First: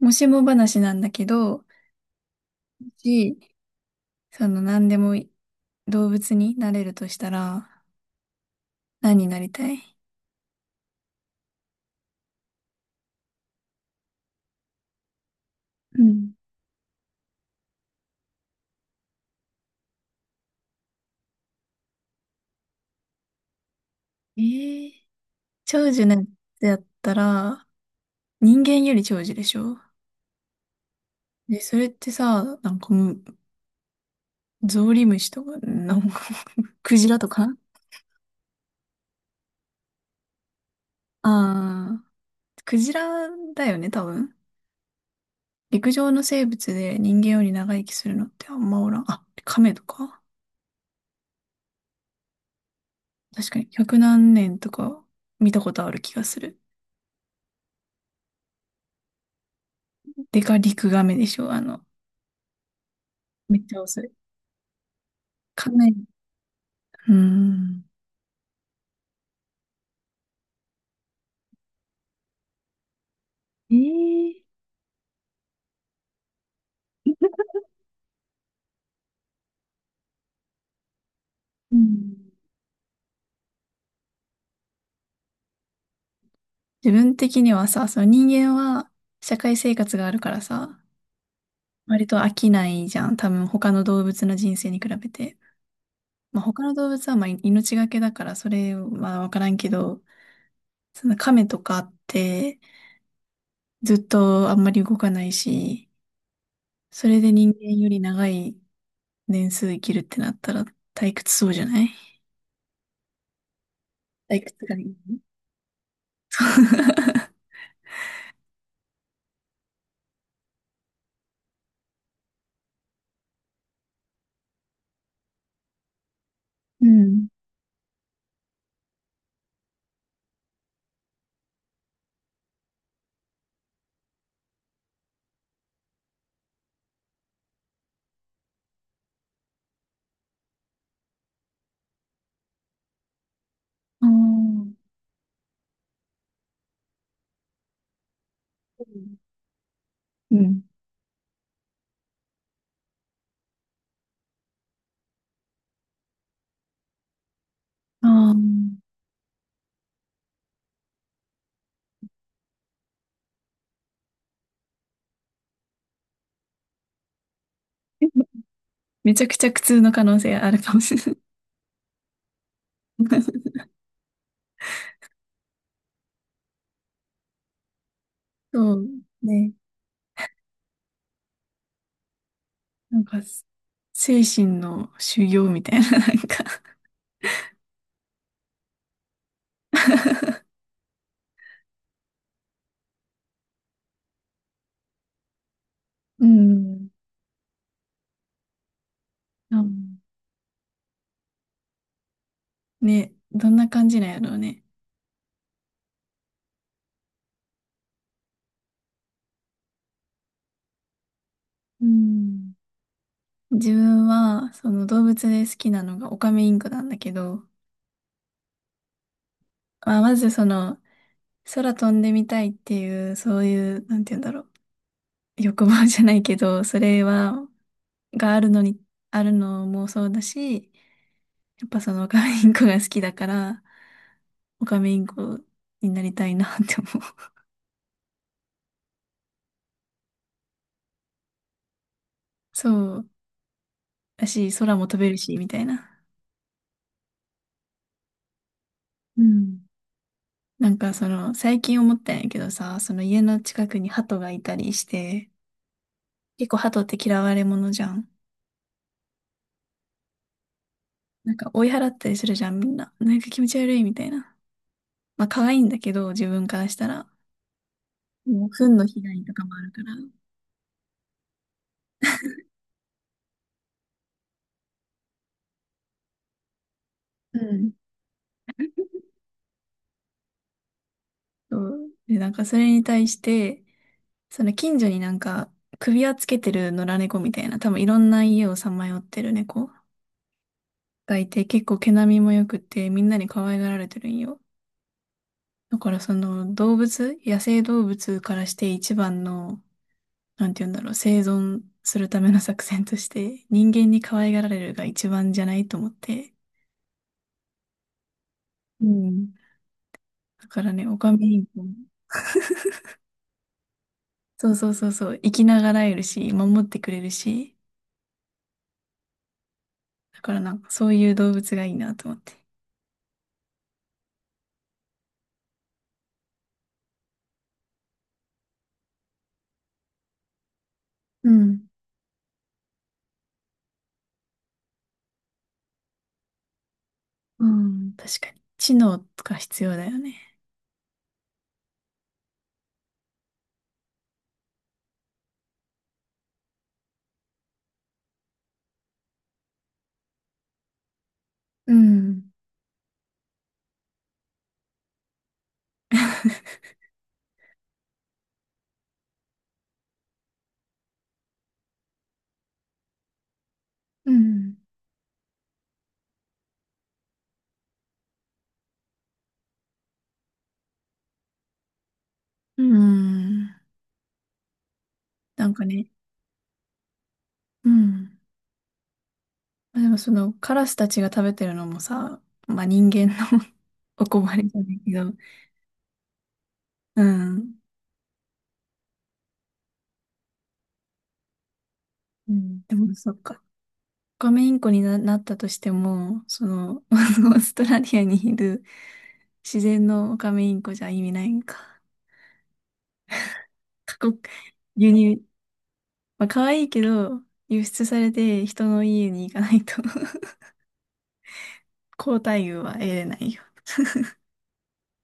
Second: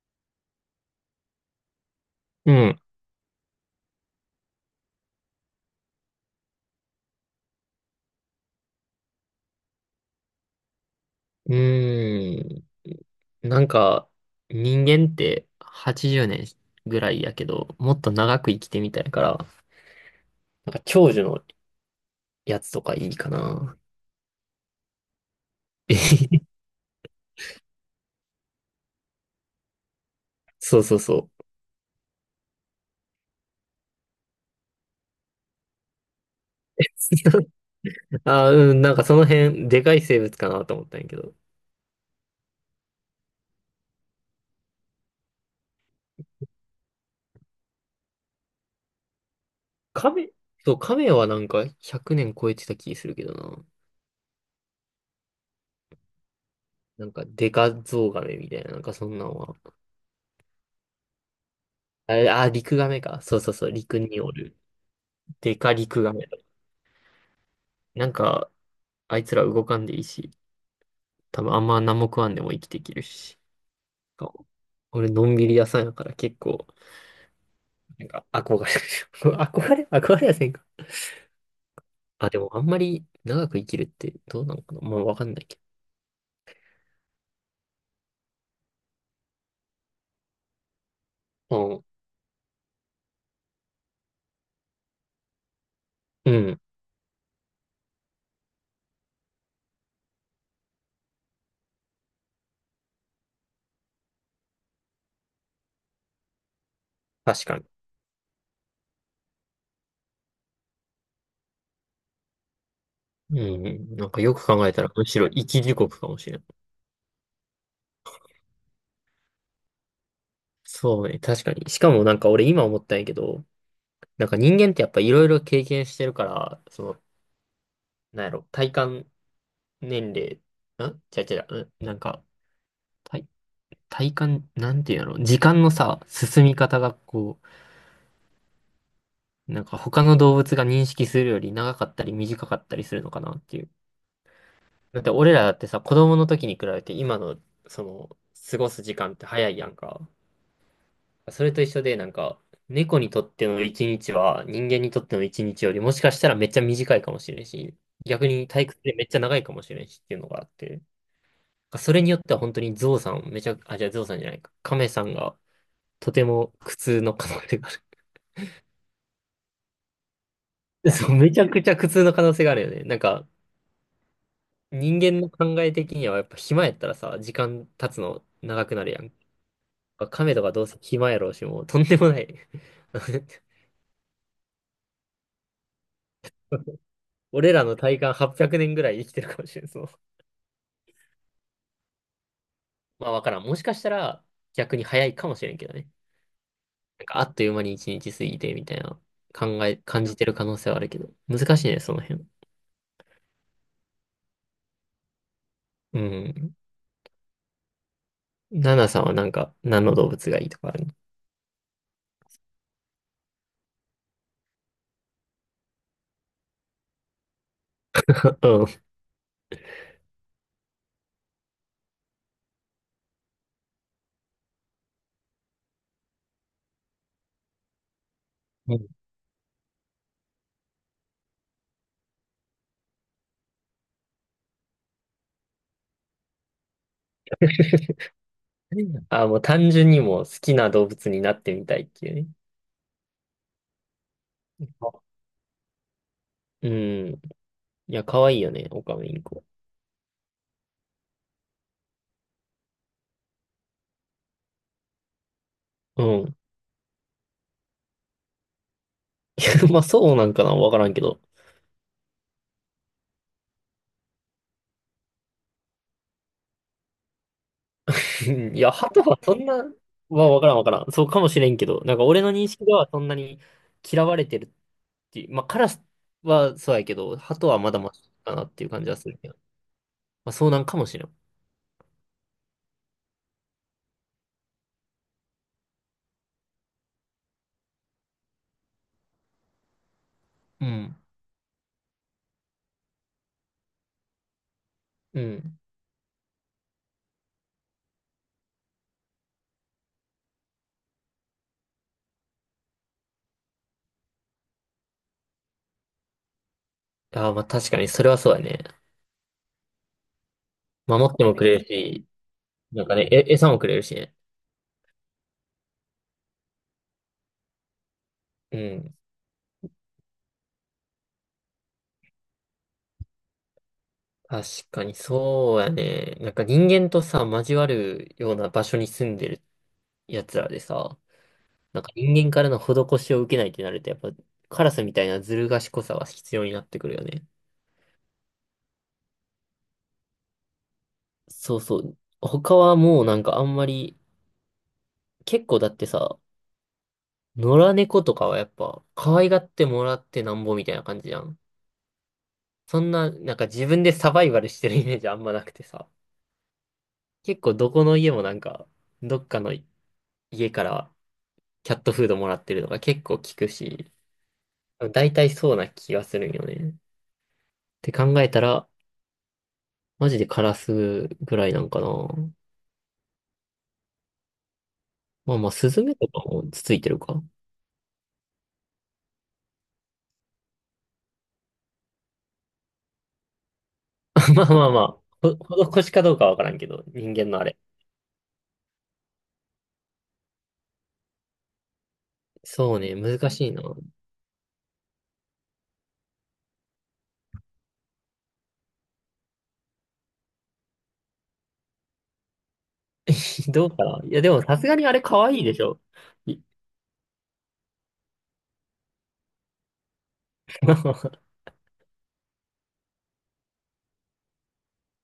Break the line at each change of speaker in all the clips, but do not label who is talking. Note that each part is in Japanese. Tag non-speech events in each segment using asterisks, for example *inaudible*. もしも話なんだけど、
うん。
し、その何でも動物になれるとしたら、何になりたい？
うーん。なんか、人間って
う
80
ん。
年ぐらいやけど、もっと長く生きてみたいから、なんか長寿のやつとかいいかな。
えー、長寿なん
*laughs*
てやったら、人間より長寿でしょ？
そうそうそう。
で、それってさ、なんかもう、ゾウリムシとか、なんか、クジラとか。
*laughs* あー、うん、なんかその辺、でかい生物かなと思ったんやけど。
ああ、クジラだよね、多分。陸上の生物で人間より長生きするのってあんまおらん。あ、カメとか。
亀。そう、亀はなんか100年超えてた気するけど
確か
な。
に、百何年とか見たことある気がする。
なんかデカゾウガメみたいな、なんかそんなんは。
でかリクガメでしょ。
あれ、あー、リクガメか。そうそう
めっ
そう、
ちゃ
陸
遅い。
におる。デ
か
カ
な
リ
り、
クガメ。
うーん。
なんか、あいつら動かんでいいし。多分あんま何も食わんでも生きていけるし。
え
そ
ー
う、俺、のんびり屋さんやから結構、なんか憧れる。*laughs* 憧れ憧れやせんか。
うん。
あ、でもあんまり長く生きるってどうなのかな、まあわかんないけ
自分的にはさ、その人間は社会生活があるからさ、
ど。
割と飽きないじゃん。多分他の動物の人生に比べて。
うん。
まあ、
うん。
他の動物はまあ命がけだからそれはわからんけど、その亀とかってずっとあんまり動かないし、それで
確
人
かに。
間より長い年数生きるってなったら退屈そうじゃない？
うんうん。なんかよ
退
く
屈
考え
がい
たら、
い。
むしろ生き地獄かもしれない。そうね、確かに。しかもなんか俺今思ったんやけど、なんか人間ってやっぱいろいろ経験してるから、そ
う
の、
ん。
なんやろ、体感年齢、んちゃうちゃう、うん、なんか、体体感、なんていうの、時間のさ、進み方がこう、なんか他の動物が認識するより長かったり短かったりするのかなっていう。
あー、
だって俺らだってさ、子供の時に比べて今の、その、過ごす時間って早いやんか。
うん。
それと一緒で、なんか、猫にとっての一日は人間にとっての一日よりもしかしたらめっちゃ短いかもしれんし、逆
あ
に退屈
あ。
でめっちゃ長いかもしれんしっていうのがあって、それによっては本当にゾウさん、めちゃ、あ、じゃあゾウさんじゃないか、カメさんがとても苦痛の可能性がある。
めちゃくちゃ苦痛の可能性あるかも
*laughs*
しれ
そ
な
う、
い。
めちゃくちゃ苦痛の可能性があるよね。なんか、
*laughs*
人間の考え的にはやっぱ暇やったらさ、時間経つの長
そ
くな
う
るやん。
ね。
亀とかどうせ暇やろうし、もうとんでもない。
なんか、精神の修行みたいな、なんか、
*laughs* 俺らの体感800年ぐらい生きてるかもしれん、そう。まあわからん。もしかしたら逆に早いかもしれんけどね。
うん。
なんかあっという間に1日過ぎてみたいな、考
あ、
え、感じてる可能性はあるけど。難しいね、その辺。
ね、どんな感じなんやろうね。
うん。ナナさんはなんか何の動物がいいとかあるの？
うん。自分は、その動物で好きなのがオカメインコなんだけど、
*laughs*
まあ、まずその、空飛んでみたいっていう、そういう、なんて言うんだろう。欲望じゃないけど、それはがあるの
う
に、
ん。
あるのもそうだし、やっぱそのオカメインコが好きだから、オカメインコになりたいなって思う。
*laughs* あ、もう単純にもう好きな動物になってみたいっていうね。
そうだし、空も飛べるし、みたいな。
うん。いや、可愛いよね、オカメイン
う
コ。
ん。なんかその、最近思ったんやけどさ、その家の近くに鳩がいたりして、
うん。
結構鳩って嫌われ者じゃん。
*laughs* まあ、そうなんかな、わからんけど。
なんか追い払ったりするじゃん、みんな。なんか気持ち悪いみたいな。まあ可愛いんだけど、自分からしたら。
*laughs*
もう、
うん、い
糞
や、
の
ハ
被
トは
害と
そ
か
ん
もあ
な、
るから。
まあ、わからんわからん。そうかもしれんけど、なんか俺の認識ではそんなに嫌われてるっていう、まあ、カラスはそうやけど、ハ
う
トはま
ん。
だマシかなっていう感じはするけど。まあ、そうなんかもしれん。
そう。で、なんかそれに対して、その近所になんか首輪つけてる野良猫みたいな、多分いろんな家をさまよってる猫
うん。
がいて、結構毛並みも良くてみんなに可愛がられてるんよ。
うん。
だからその動物、野生動物からして一番の、なんて言うんだろう、生存するための作戦として人間に可愛がられるが一番じゃないと思って。
ああ、まあ、確かに、それはそうやね。
うん。だからね、オ
守
カ
っ
メ
ても
イ
く
ン
れ
コ
る
も、
し、なんかね、餌もくれるしね。
そうそうそうそう、生きながらえるし、守ってくれるし、
うん。
だからなんかそういう動物がいいなと思って。
確かにそうやね。なんか人間とさ、交わるような場所に住んでる奴らでさ、
うん
なんか人間からの施しを受けないってなると、やっぱカラスみたいなずる賢さが必要になってくるよね。
うん、確かに。知能とか必要だよね。
そうそう。他はもうなんかあんまり、結構だってさ、野良猫とかはやっぱ可愛がってもらってなんぼみたいな感じじゃん。
うん。
そんな、なんか自分でサバイバルしてるイメージあんまなくてさ。
*laughs*
結構どこの家もなんか、どっかの家からキャットフードもらってるのが結構効くし、
うん。
大体そうな気がするんよね。って考えたら、マジでカラスぐらいなんかな。
うん。
まあ
な
まあ、
んか
スズ
ね、
メとかもつついてるか。
うん。まあでもそのカラスたちが食べてるのもさ、まあ人間の *laughs* お困
*laughs* まあ
りじゃ
まあ
ない
ま
けど、
あ、施しかどうかわからんけど、
う
人間のあれ。
ん。うん。で
そう
も
ね、
そっ
難
か。
しいな。*laughs*
オカメインコになったとしても、その、*laughs* オーストラリアにいる自然のオカメインコじゃ意味ないんか。
どうか
過
な。い
酷、
や、でもさすがにあ
輸
れ
入。
可愛いでしょ。
まあ
い
可愛いけど、輸出されて人の家に行かないと *laughs*
*laughs*
高待遇は得れないよ。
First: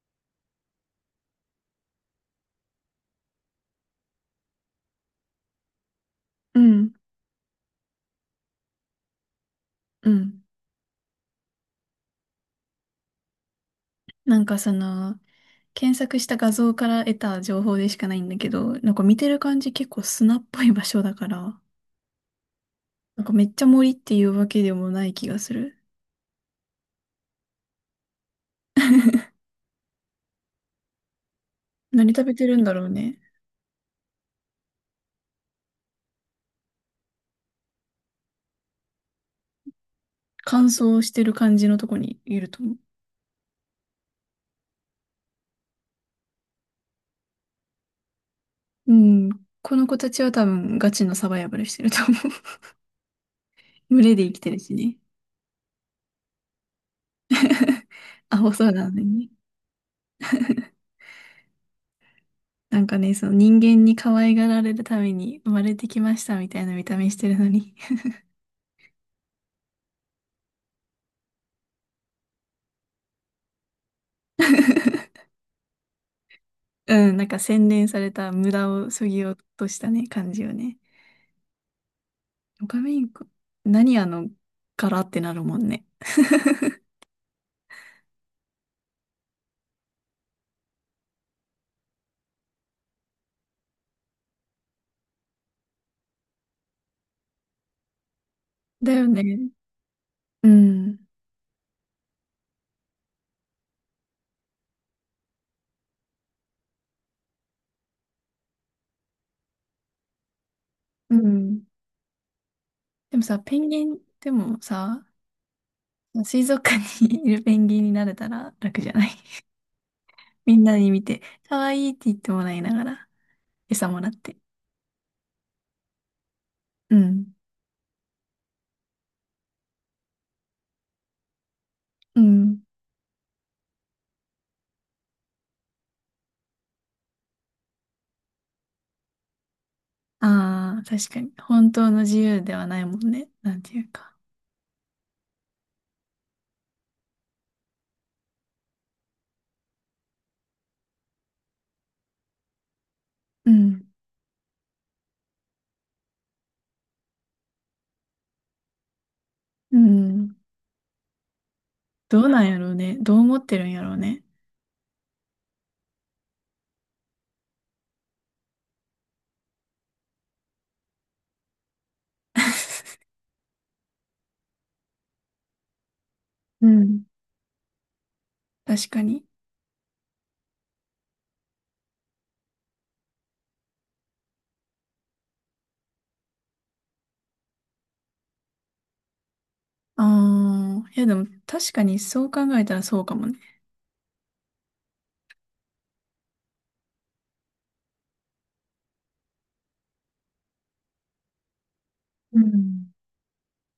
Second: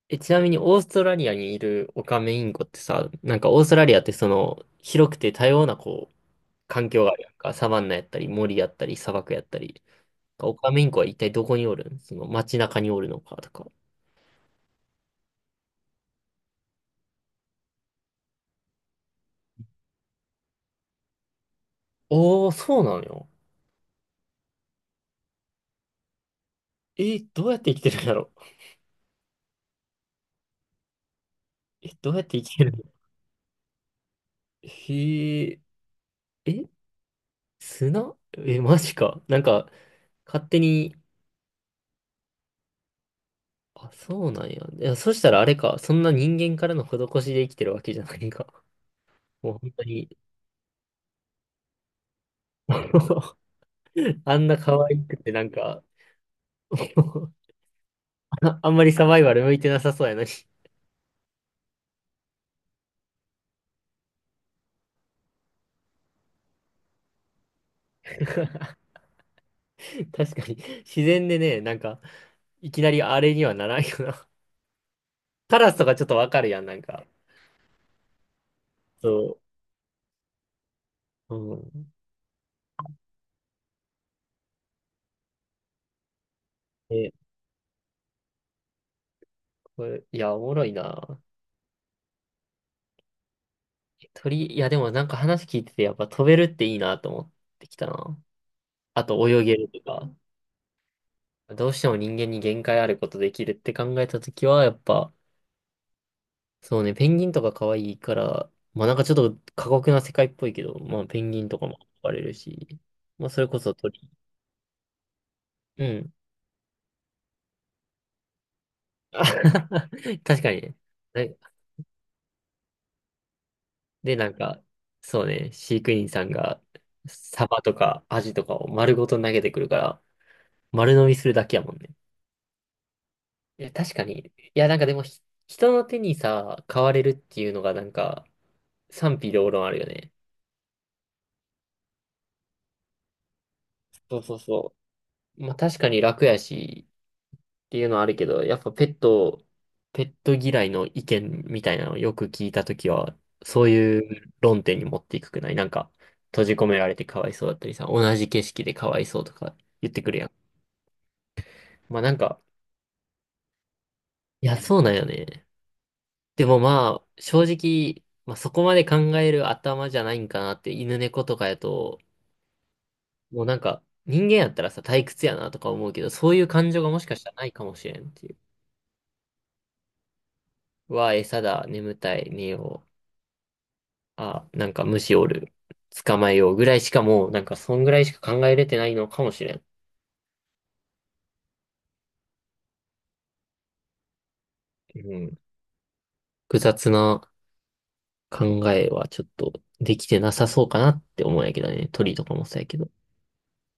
え、ちなみにオーストラリアにいるオカメインコってさ、なんかオーストラリアってその、広くて多様なこう、
う
環
ん、
境があるやんか。サバンナやったり、森やったり、砂漠やったり。
うん。
オカメインコは一体どこにおるん、その街中におるのかとか？
なんかその、検索した画像から得た情報でしかないんだけど、なんか見てる感じ結構砂っぽい場所だから、
おー、そうなの
なん
よ。
かめっちゃ森っていうわけでもない気がする。
え、どうやって生きてるんだろう。*laughs* え、ど
何
うや
食
っ
べ
て
て
生
る
き
ん
て
だ
るの？
ろうね。
へえ、え、砂、え、マジか。なんか、勝手
乾
に、
燥してる感じのとこにいると思う。
あ、そうなんや。いや、そしたらあれか。そんな人間からの施しで生きてるわけじゃないか。
うん。
*laughs* もう本
こ
当
の子た
に、
ちは多分ガチのサバイバルしてると思う。
*laughs*
*laughs* 群れで生
あ
き
ん
て
な
る
可
しね。
愛くてなんか、*laughs*
*laughs* アホ
あ、
そ
あ
う
んま
な
り
の
サバイ
にね。
バル向いてなさそうやのに。
*laughs* なんかね、その人間に可愛がられるために生まれてきましたみたいな見た目してるのに
*laughs* 確かに、自然でね、なんか、いきなりあれにはならんよな。
*laughs*
カラスとかちょっとわかるやん、なんか。
うん、なんか洗練された無駄を削
そ
ぎ落としたね、感じよね。
う。うん、
オカメインコ、何あの柄ってなるもんね。
え、これ、いや、おもろいな。鳥、いや、でもなんか話聞いてて、やっぱ飛べるっていいなと思ってきたな。
だ
あ
よ
と泳
ね。
げるとか。
うん。
どうしても人間に限界あることできるって考えたときは、やっぱ、そうね、ペンギンとか可愛いから、まあなんかちょっと過酷な世界っぽいけど、まあ
う
ペンギンと
ん。
かも憧れるし、
でも
まあ
さ、
それ
ペ
こ
ン
そ
ギン、
鳥。
でもさ、
うん。
水族館に *laughs* いるペンギンになれたら楽じゃない？
*laughs*
*laughs*
確か
み
に
んな
ね。
に見て、
な
可愛いって言ってもらいながら、餌もらっ
で、なん
て。
か、そうね、飼育員さんが、
うん。
サバとかアジとかを丸ごと投げてくるから、丸飲みするだけやもんね。
うん。
いや、確かに。いや、なんかでも人の手にさ、買われるっていうのが、なんか、賛否両論あるよね。
ああ、確かに。本当の自由ではないもんね。なんていうか。
そうそうそう。まあ、確かに楽やし、っていうのはあるけど、やっぱペット嫌いの意見みたいなのをよく聞いたときは、
う
そう
ん。
いう論点に持っていくくないなんか、閉じ込められてかわいそうだったりさ、同じ景色でかわいそうとか
う
言ってくるや
ん。
ん。まあなん
どうな
か、
んやろうね。どう思ってるんやろうね。
いや、そうなんよね。でもまあ、正直、まあそこまで考える頭じゃないんかなって、犬猫とかやと、もうなんか、人間やったらさ、退屈やなとか思うけど、そういう
う
感情がも
ん。
しかしたらないかもしれんっていう。
*laughs* 確かに。
うわ、餌だ、眠たい、寝よう。あ、なんか虫おる。捕まえようぐらいしかもう、なんかそんぐらいしか考えれてないのかもしれん。
ああ、いやでも確かにそう考えたらそうかもね。
うん。複雑な考えはちょっとできてなさそうかなって思うんやけどね。鳥とか
う
もそうやけど。
ん。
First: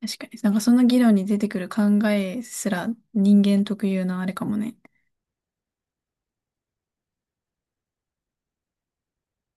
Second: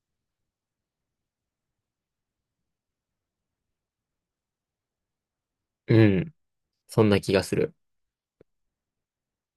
確かに。なんかその議論に出てくる考えすら人間特有のあれかもね。
うん。そんな気がする。